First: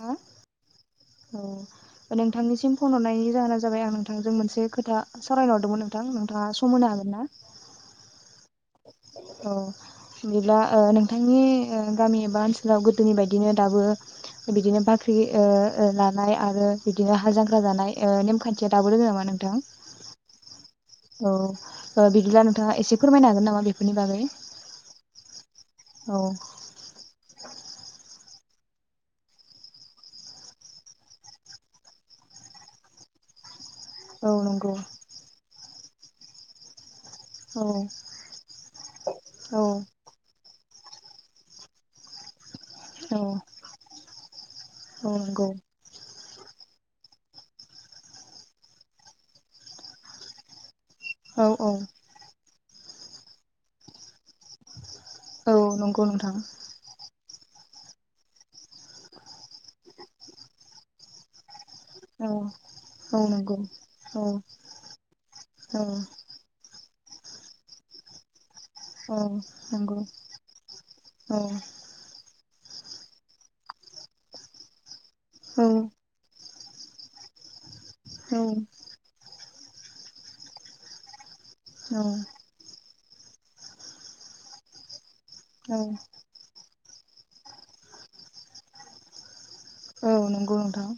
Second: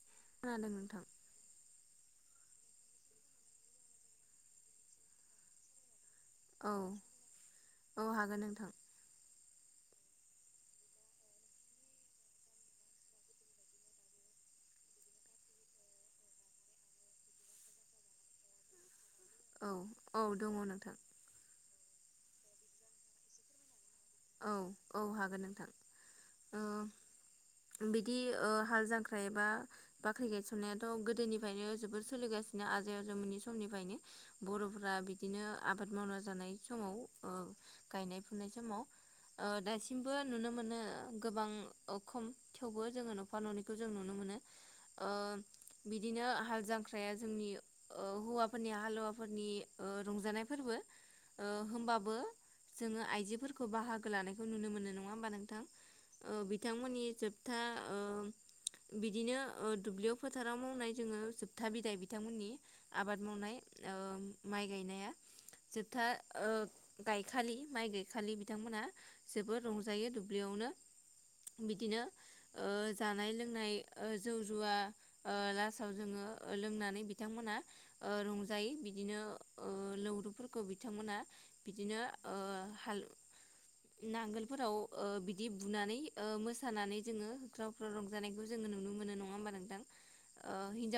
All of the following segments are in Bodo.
हो खोनादों नोंथां अ' नोंथांनिसिम फन हरनायनि जाहोना जाबाय आं नोंथांजों मोनसे खोथा सावरायनो हरदोंमोन नों नोंथां नोंथाङा औ सम होनो हागोन ना औ हागोन नोंथां औ बिदिब्ला ओ नोंथांनि ओ गामि एबा ओनसोलाव गोदोनि बायदिनो दाबो बिदिनो बाख्रि ओ-ओ लानाय आरो बिदिनो हाल जांख्रा जानाय ओ नेमखान्थिया दाबो दोङो नामा नोंथां? औ औ दङ नोंथां औ ओ बिदिब्ला नोंथाङा एसे फोरमायनो हागोन नामा बि औ औ हागोन नोंथां औ औ बिदि ओ हाल जांख्रा एबा बाख्रि गायसननायाथ' गोदोनिफ्रायनो जोबोर सोलिगासिनो आजै-आजौमोननि समनि फायनो औ नंगौ बर'फोरा बिदिनो आबाद मावना जानाय समाव औ गायनाय फुनाय समाव ओ औ दासिमबो नुनो मोनो नो गोबां अखम थेवबो जोङो औ नफा न'नैखौ जों नु ओ औ नंगौ बिदिनो हाल जांख्राया जोंनि ओ हौवाफोरनि हालुवाफोरनि ओ रंजानाय फोरबो औ ओ औ होनबाबो जोङो आइजोफोरखौ बाहागो लानायखौ नुनो मोनो नङा नङा होमबा औ नोंथां नंगौ नोंथां बिथांमोननि जोब था ओ बिदिनो दुब्लियाव फोथाराव मावनाय जोङो जोबथा बिदाय औ बिथांमोननि आबाद औ मावनाय नंगौ औ माइ गायनाया औ जोबथा ओ गायखालि माइ गायखालि बिथांमोनहा औ जोबोद नंगौ रंजायो दुब्लियावनो औ बिदिनो ओ जानाय लोंनाय जौ जुवा ओ औ लास्टाव जोङो लोंनानै बिथांमोना औ रंजायो बिदिनो लौरुफोरखौ बिथांमोना बिदिनो औ हालु नांगोलफोराव ओ बि बिदि औ बुनानै ओ थानानै जोङो रावफ्राव रंजानायखौ जोङो नुनो मोनो नङा होमबा नों औ नंगौ नोंथां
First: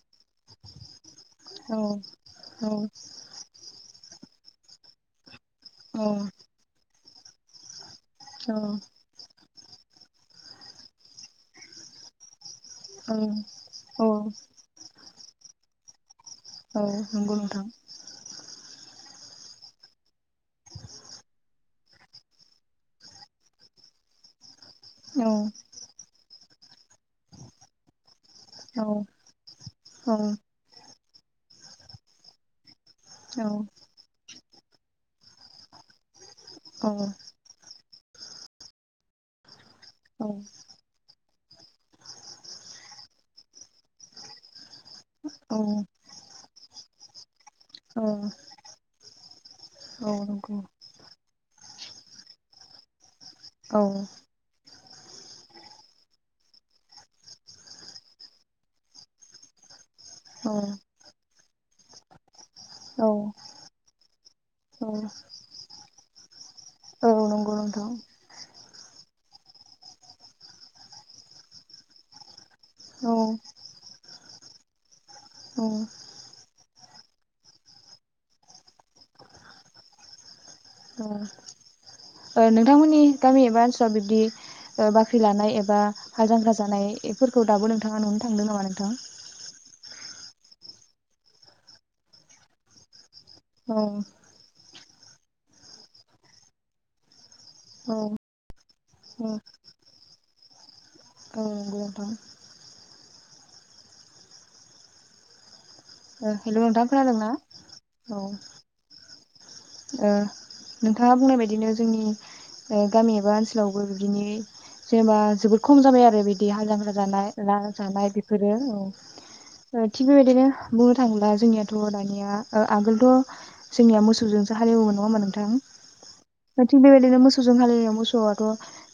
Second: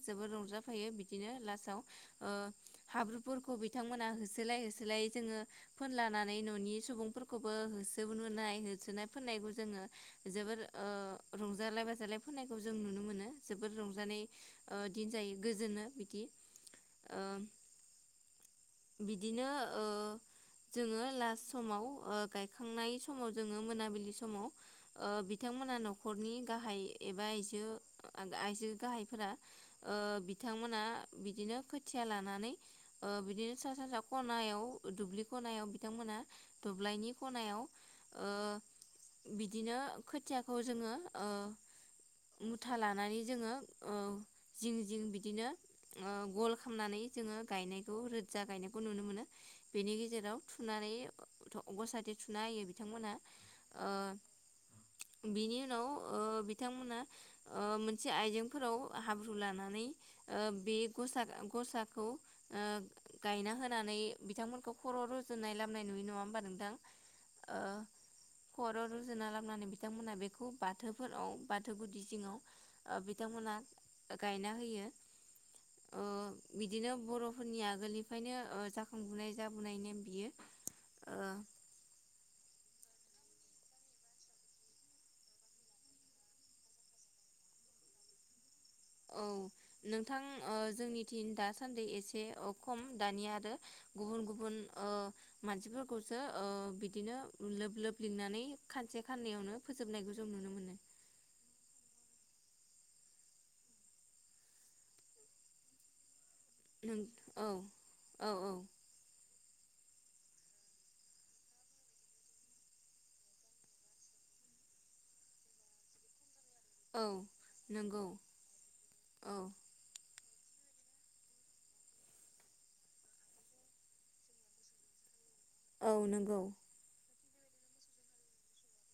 जोबोर रंजाफायो बि बिदिनो लास्तआव औ ओ औ हाब्रुफोरखौ बि बिथांमोनहा होसोलाय होसोलाय जोङो फोनला नानै न'नि सुबुं फोरखौबो होसो औ जनाय होसोना फोननायबो जोङो जोबोर रंजालाय बाजालाय फोननाय जों नुनो मोनो जोबोद औ रंजानाय दिन जायो गोजोनो बिदि औ ओ नंगौ नोंथां बिदिनो ओ जोङो लास्ट समाव ओ गायखांनाय समाव जोङो मोनाबिलि समाव ओ औ बिथांमोना न' न'खरनि गाहाय एबा आइजो आइजो औ गाहायफोरा औ बिथांमोना बिदिनो खोथिया लानानै ओ बिदिनो सा सानजा ख नायाव दुब्लि खनायाव बिथांमोनहा दब्लायनि औ खनायाव ओ बिदिनो औ नंगौ औ खोथियाखौ जोङो ओ मुथा लानानै जोङो ओ जिं जिं बिदिनो गल खालामनानै जोङो गायनायखौ रोजा औ गायनायखौ नुनो मोनो बेनि जेराव थुनानै गसाखौ थुना होयो बिथांमोना औ। बिनि उनाव ओ बिथांमोना मोनसे आइजेंफोराव हाब्रु लानानै ओ बे नंगौ गसा गसाखौ ओ गायना होनानै बिथांमोनखौ नोंथां खर' रुजुनाय लाबोनाय नुयो नङा होमबा। औ नंगौ नोंथां। खर' रुजुनना लाबोनानै बिथांमोनहा बेखौ बाथौफोराव बाथौ गुदि जिङाव बिथांमोना गायना होयो। औ। ओ बिदिनो बर'फोरनि आगोलनिफ्रायनो जाखांबोननाय जाबोनाय नेम बियो। ओ नोंथांमोननि गामि एबा ओनसोलाव बिब्दि बाख्रि लानाय एबा हा जांख्रा जानायफोरखौ दाबो नोंथाङा नुनो थांदों नामा नोंथां औ नोंथां जोंनिथिं दासान्दि एसे खम दानिया आरो औ गुबुन गुबुन ओ मानसिफोरखौसो ओ बिदिनो लोब औ लोब लिंनानै खानसे औ खाननैयावनो फोजोबनाय जों नुनो मोनो। औ नंगौ नोंथां। ओ हेल' नोंथां नों खोनादोंना? औ औ ओ नोंथाङा बुंनाय बायदिनो जोंनि ओ गामि एबा ओनसोलावबो बिदिनि जेनेबा जोबोद खम जाबाय आरो बि- दि हाल जांख्रा औ जानाय ला नंगौ जानाय बेफोरो औ औ ओ थिग बेबाय- दिनो बुंनो थाङोब्ला जोंनियाथ' दानिया ओ आगोलथ' जोंनिया मोसौजोंसो हालेवोमोन नङा ओमबा नों- थां औ नंगौ ओ थिग बेबायदिनो मोस- गुजों हलि मोसौआथ'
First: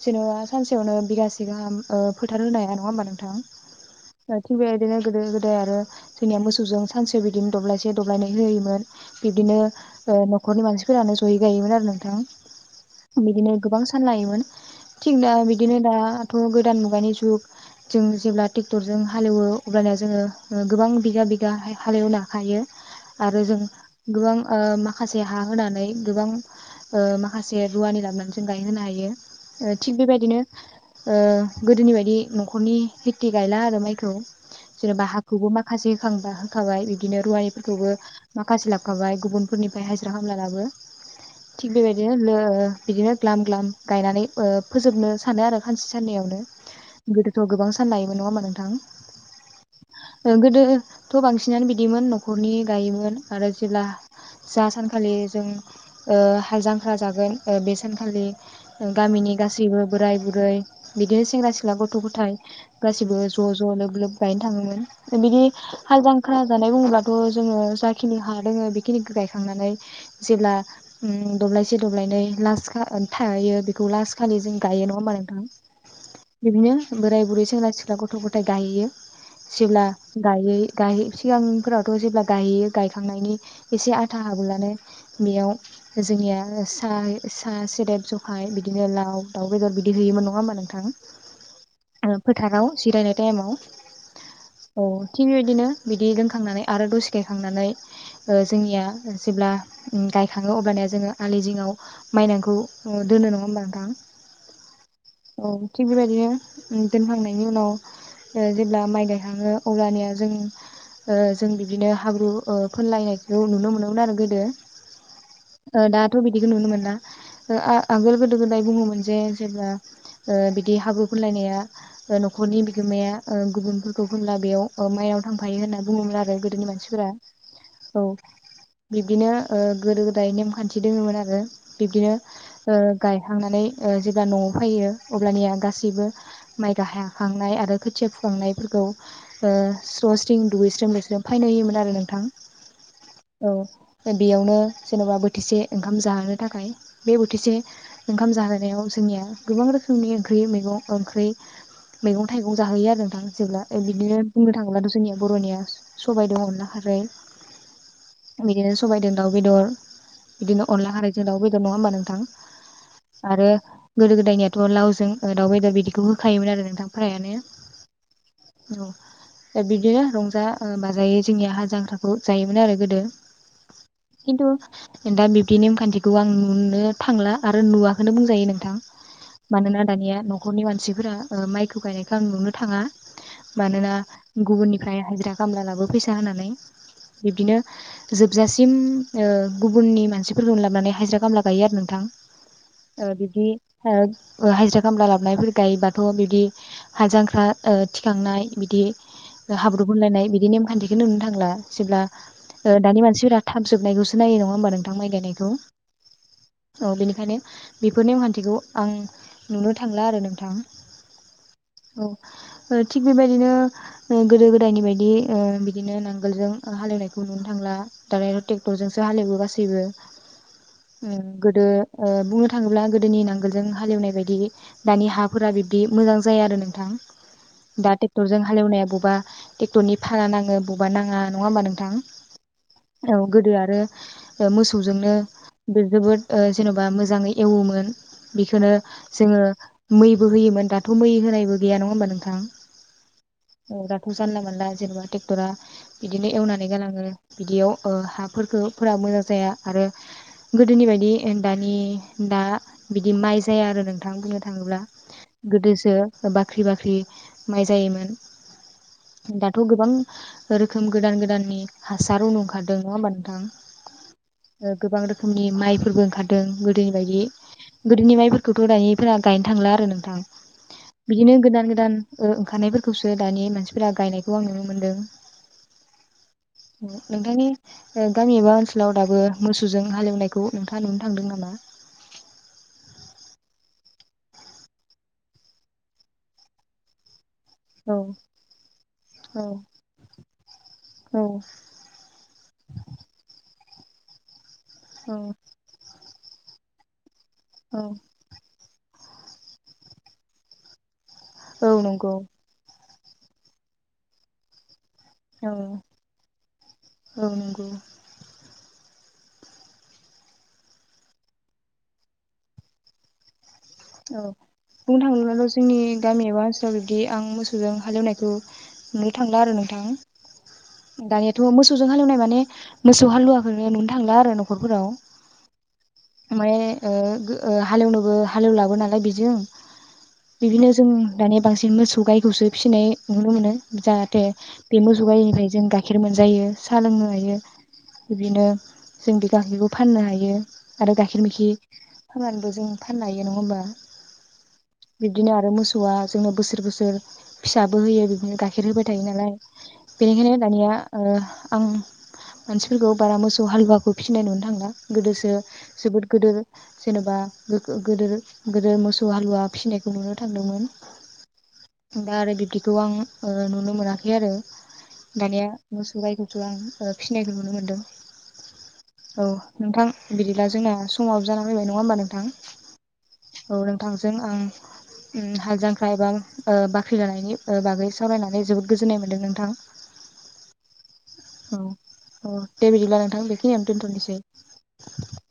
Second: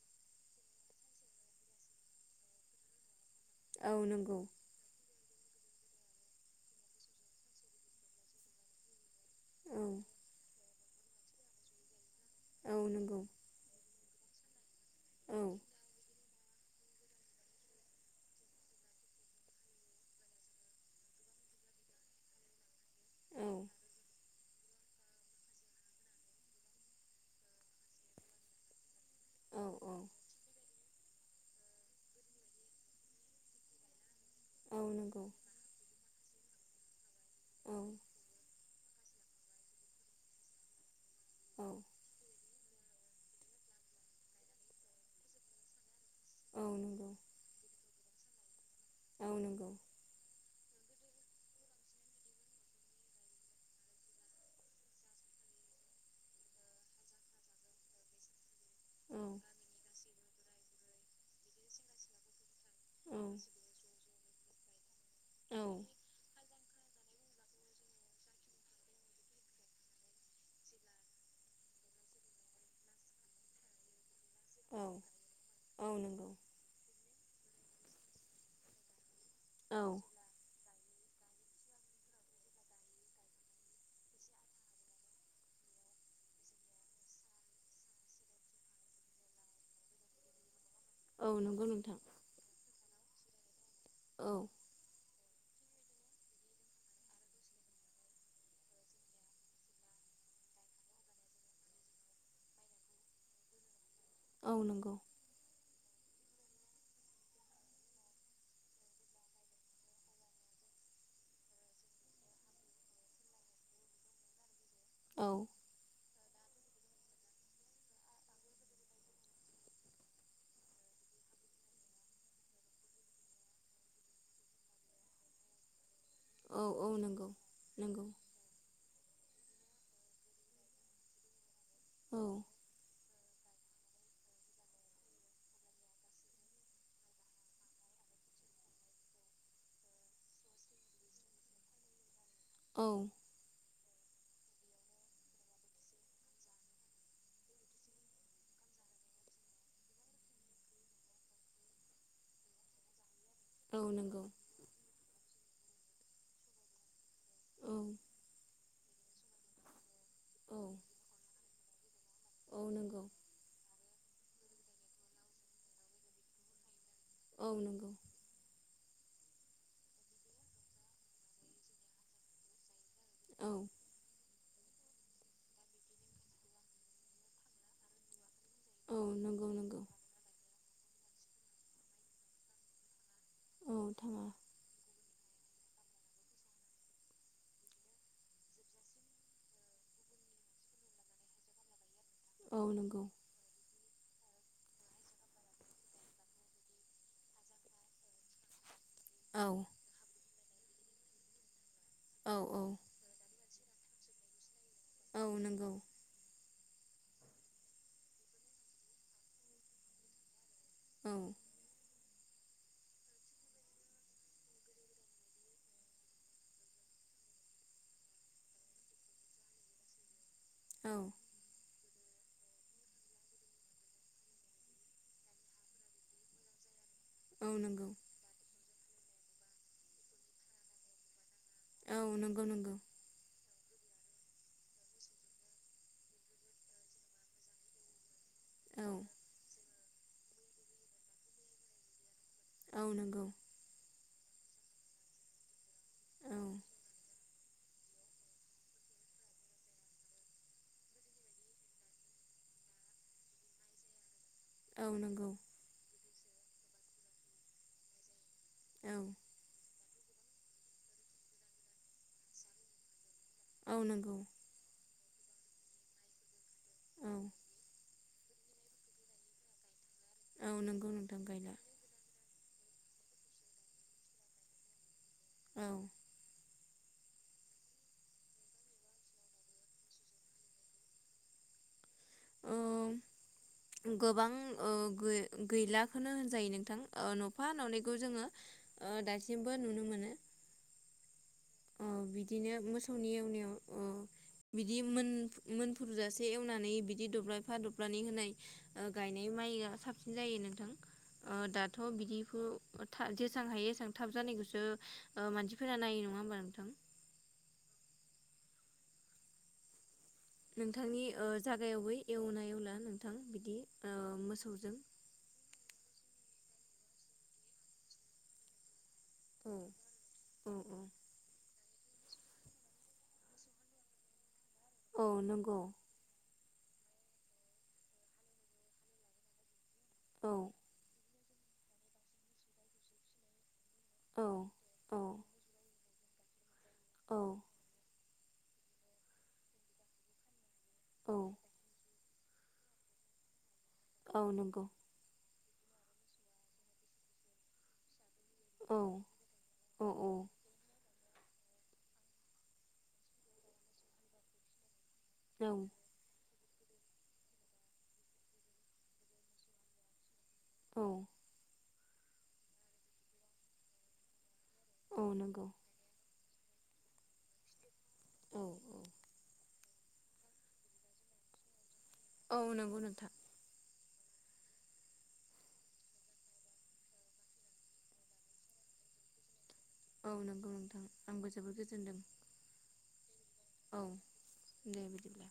जेनेबा सानसेयावनो बिगासे गाहाम ओ फोथार होनो हाया नङा होमबा नोंथां? औ नंगौ बाथै बेायदिनो गोदोर गोदोर दे आरो जोंनिया मोसौजों सानसेयाव बिदिनो दब्लायसे दब्लायनै होयोमोन बिब्दिनो औ ओ न'- खरनि मानसिफोरानो जयै गायोमोन आरो औ नंगौ नोंथां। बिदिनो गोबां फानलायोमोन थिगदा औ बिदिनो दा थ' गोदान मुगानि जुग जों जेब्ला टेक्टरजों हालेवो अब्लाना जोङो गोबां बिगा बिगा हाय-हालेवनो हायो आरो औ जों गोबां ओ मा- खासे हा होनानै गोबां ओ माखासे रुवानि लाबोनानै जों गायहोनो औ हायो। थिग औ बेबायदिनो ओ गोदोनि बायदि न'खरनि खेथि गायला आरो माइखौ औ जेन'बा नंगौ हाखौबो माखासे होखांबा होखाबाय बि- दिनो रुवानि औ फोरखौबो माखासे लाब खाबाय गुबुनफोरनि बाय हाइजरा खामला लाबो औ थिग बेबायदिनो लो बिदिनो ग्लाम ग्लाम गायनानै ओ फोजोबनो सानो आरो खानसे साननायैावनो औ नंगौ गोदोथ' गोबां सानलायोमोन नङा होमबा नोंथां? औ नंगौ। ओ गोदोथ' बांसिनानो बिदिमोन न'खरनि गायोमोन आरो जेब्ला जा सानखालि जों ओ हाल जांख्रा ओ जागोन बे सानखालि औ गामिनि गासैबो बोराय बुर- गै बिदिनो सेंग्रा सिख्ला गथ' गथाय गासिबो औ ज' ज' लोब लोब गायनो थाङोमोन बिदि औ हाल जांख्रा जानाय बुङोबाथ' जोङो जाखिनि हा दोङो बेखिनिखो गाय- खांनानै जेब्ला उम दब्लायसे दब्लायनै लास खा थायो बेखौ लास खालि जों औ गायो नङा होमबा नोंथां औ नंगौ बिदिनो बोराय बुरै सेंग्रा सिख्ला गथ' गथाय गायहैयो जिब्ला औ गायै गाहैयै सिगांफोरावथ' जेब्ला गायहैयो गायखांनायनि एसे। फोथा हाब्लानो बेयाव जोंनिया साय साहा सोदोब सहाय बिदिनो लाव दाउ बेदर बिदि होयोमोन नङा होमबा नोंथां। औ नंगौ नोंथां फोथाराव जिरायनाय। टाइमाव। औ। थिग बेबायदिनो बिदि लोंखांनानै आरो दसे गायखांनानै जोंनिया। जेब्ला गायखाङो अब्लानो जोंओ आलि जिङाव माइदांखौ दोनो नङा होमबा औ नंगौ नोंथां। औ। थिग बेबायदिनो दोनखांनायनि उनाव जेब्ला माइ गायखाङो अब्लानिया जों जों बिदिनो हाब्रु फोनलायनायखौ नुनो मोनो। नंगौमोन आरो गोदो। औ ओ दा। थ' बिदिखौ नुनो मोना ओ आगोल गोदो गोदाय बुङोमोन जे जेब्ला ओ बिदि हाब्रु फुनलायनाया न'खरनि बिगोमाया गुबुनफोरखौ होनला बेयाव माइ आव थांफायो होनना। बुङोमोन आरो औ गोदोनि औ मानसिफोरा नंगौ औ। नंगौ बिब्दिनो ओ गोदो गोदाय नेमखान्थि दोङोमोन आरो। बिब्दिनो औ ओ गाय। थांनानै जेब्ला न'आव फैयो अब्लानिया गासैबो माइ गायहांखांनाय आरो खोथिया फुखांनायफोरखौ स्र' स्रिं दुगैस्रोम लोमस्रोम फैनो होयोमोन आरो नोंथां। औ। औ बेयावनो जेन'बा बोथिसे ओंखाम जाहोनो थाखाय बे बोथिसे ओंखाम जाहोनायाव जोंनिया गोबां रोखोमनि ओंख्रि मैगं ओंख्रि मैगं थाइगं जाहोयो आरो औ नोंथां। बिदिनो नंगौ बुंनो थाङोब्ला जोंनियाव। बर'निया सबाय दं अनला खारै। औ बिदिनो सबायजों दाउ बेदर औ बिदिनो अनला खारैजों दाउ बेदर नङा होमबा नोंथां। औ नंगौ आरो। गोदो गोदायनियाथ' लावजों दाउ बेदर बिदिखौ होखायोमोन आरो नोंथांखौ। फ्रायानो। औ नंगौ औ दा बिदिनो रंजा बाजायै जोंनिया हालजांख्राखौ जायोमोन आरो गोदो। औ खिन्थु दा बिब्दि नेमखान्थिखौ आं नुनो थांला आरो नुवाखौनो बुंजायो नोंथां औ नंगौ मानोना नंगौ दानिया न'खरनि मानसिफोरा माइखौ गायनायखौ आं नुनो थाङा औ मानोना थाङा गुबुननिफ्राय हाजिरा खामला लाबो फैसा होननानै बिब्दिनो। जोबजासिम ओ गुबुननि मानसिफोरखौनो लाबोनानै हाजिरा खामला गायो आरो नोंथां। औ बिब्दि। ओ हाजिरा खामला लाबोनायफोर गायोबाथ' बिदि हालजांख्रा ओ थिखांनाय बिदि। औ हाब्रु फुनलायनाय बि दि नेम खान्थिखौनो नुनो थांला। जेब्ला। औ औ दानि मानसिफोरा थाब जोबनायखौसो नायो नङा होनबा नों थां माइ औ गायनायखौ। नंगौ औ बेनिखायनो बेफोर ने अमखान्थिखौ आं नुनो थांला आरो नोंथां। औ औ थिग बेबायदिनो गोदो गोदायनि बायदि ओ बिदिनो नांगोलजों हालेवनायखौ नुनो थांला दाराय ट्रेक्टरजोंसो हालेवबो गासैबो औ उ गोदो ओ बुंनो थाङोब्ला गोदोनि नांगोलजों हालेवनाय बायदि दानि हाफोरा बिबदि मोजां जाया आरो नोंथां। औ नंगौ दा टेक्टरजों हालेवनाय बा बबेबा ट्रेक्टरनि भारा नाङो बबेबा नाङा नङा होमबा नोंथां औ नंगौ नंगौ औ गोदो‌ आरो ओ मोसौजोंनो जोबोद जेन'बा मोजाङै एवोमोन बेखौनो औ जोङो मैबो होयोमोन दाथ' मै होनायबो गैया नङा होमबा नों थां औ नंगौ औ दाथ जानला मोनला जेनेबा ट्रेक्टरा बिदिनो औ एवनानै गालाङो बिदियाव ओ हाफोरखौफोरा मोजां जाया आरो गोदोनि बायदि दानि दा बिदि माइ जाया आरो नोंथाङा बुंनो थां थाङोब्ला औ नंगौ गोदोसो बाख्रि बाख्रि माइ जायोमोन औ दाथ' गोबां रोखोम गोदान गोदाननि हासारुनो ओंखारदों नङा होमबा नोंथां औ नंगौ ओ गोबां रोखो खोमनि माइफोरबो ओंखारदों गोदोनि औ बायदि गोदोनि माइफोरखौथ' दानिफोरा गायनो थांला आरो नों थां औ नंगौ नोंथां बिदिनो गैला गोदान गोदान ओ खारानायफोरखौसो दानि मानसिफोरा गायनायखौ आं नुनो मोनदों। औ नोंथांनि गामि एबा ओनसोलाव दाबो मोसौजों हालेवनायखौ नोंथाङा नुनो थांदों नामा? ओ गोबां ओ गै-गैलाखौनो होनजायो नोंथां ओ औ [unintelligible] जोङो ओ दासिमबो नुनो मोनो औ औ बिदिनो मोसौनि एवनायाव औ बिदि औ मोन-मोनफुरजासे एसे एवनानै बिदि दब्लाय औ हाथफ्लानि होनाय गायनाय माइआ साबसिन जायो नोंथां ओ औ दाथ' नंगौ बिदिखौ थ जेसेबां हायो एसबां थाब जानायखौसो औ मानसिफोरा नाय नङा होमब औ नंगौ नोंथांनि ओ जागायावबो एवना एवला नोंथां बिदि ओ औ मोसौजों बुंनो थाङोबाथ' जोंनि गामि एबा ओनसोलाव बिबदि आं मोसौजों हालेवनायखौ नुनो थांला आरो औ नोंथां, औ औ दानियाथ' मो सौजों हालेवनाय माने मोसौ हालुवाखौ नुनो थांला आरो न खरफोराव। औ नंगौ ओबाय ओ ओ हालेवनोबो हालेवलाबो नालाय बेजों औ बिदिनो जोंनि दानिया बांसिन मोसौ गायखौसो फिसिनाय नुनो मोनो। जाहाथे औ बे औ मोसौ गायनिफ्राय जों गाइ खेर मोनजायो। साहा लोंनो हायो। औ बिदिनो जों बे गाइखेरखौ फाननो हायो आरो औ गाखिर मैखि खामनानैबो जों फाननो हायो। नङा होनोबा? औ नंगौ। आरो मोसौवा जोंनो बोसोर बोसोर फिसाबो होयो गाइखेर औ होबाय थायो नालाय औ औ बेनिखायनो दानिया ओ आं मानसिफोरखौ बारा मोसौ हालुवाखौ फिसिनाय नुनो थांला गोदोसो औ जोबोद गोदो जेन'बा गो गोदो गोदो मोसौ हालुवा फिसिनायखौ नुनो थांदोंमोन औ दा आरो बिब्दिखौ आं ओ नुनो मोनाखै आरो औ नंगौ दानिया मसौ गाइखौ बेखौ आं फिसिनायखौ नुनो मोन्दों। औ औ नोंथां बिदिब्ला जोंना समाबो जाना फैबाय नङा नङा होमबा नोंथां औ नंगौ नोंथां औ नोंथांजों आं उम हाल जांख्रा एबा ओ बाख्रि लानायनि ओ बागै सावरायनानै जोबोद गोजोननाय मोन्दों नोंथां। औ नंगौ नोंथां आंबो जोबोद औ गोजोनदों औ दे बिदिब्ला नोंथां बेखिनियावनो औ दोनथ'निसै दे बिदिब्ला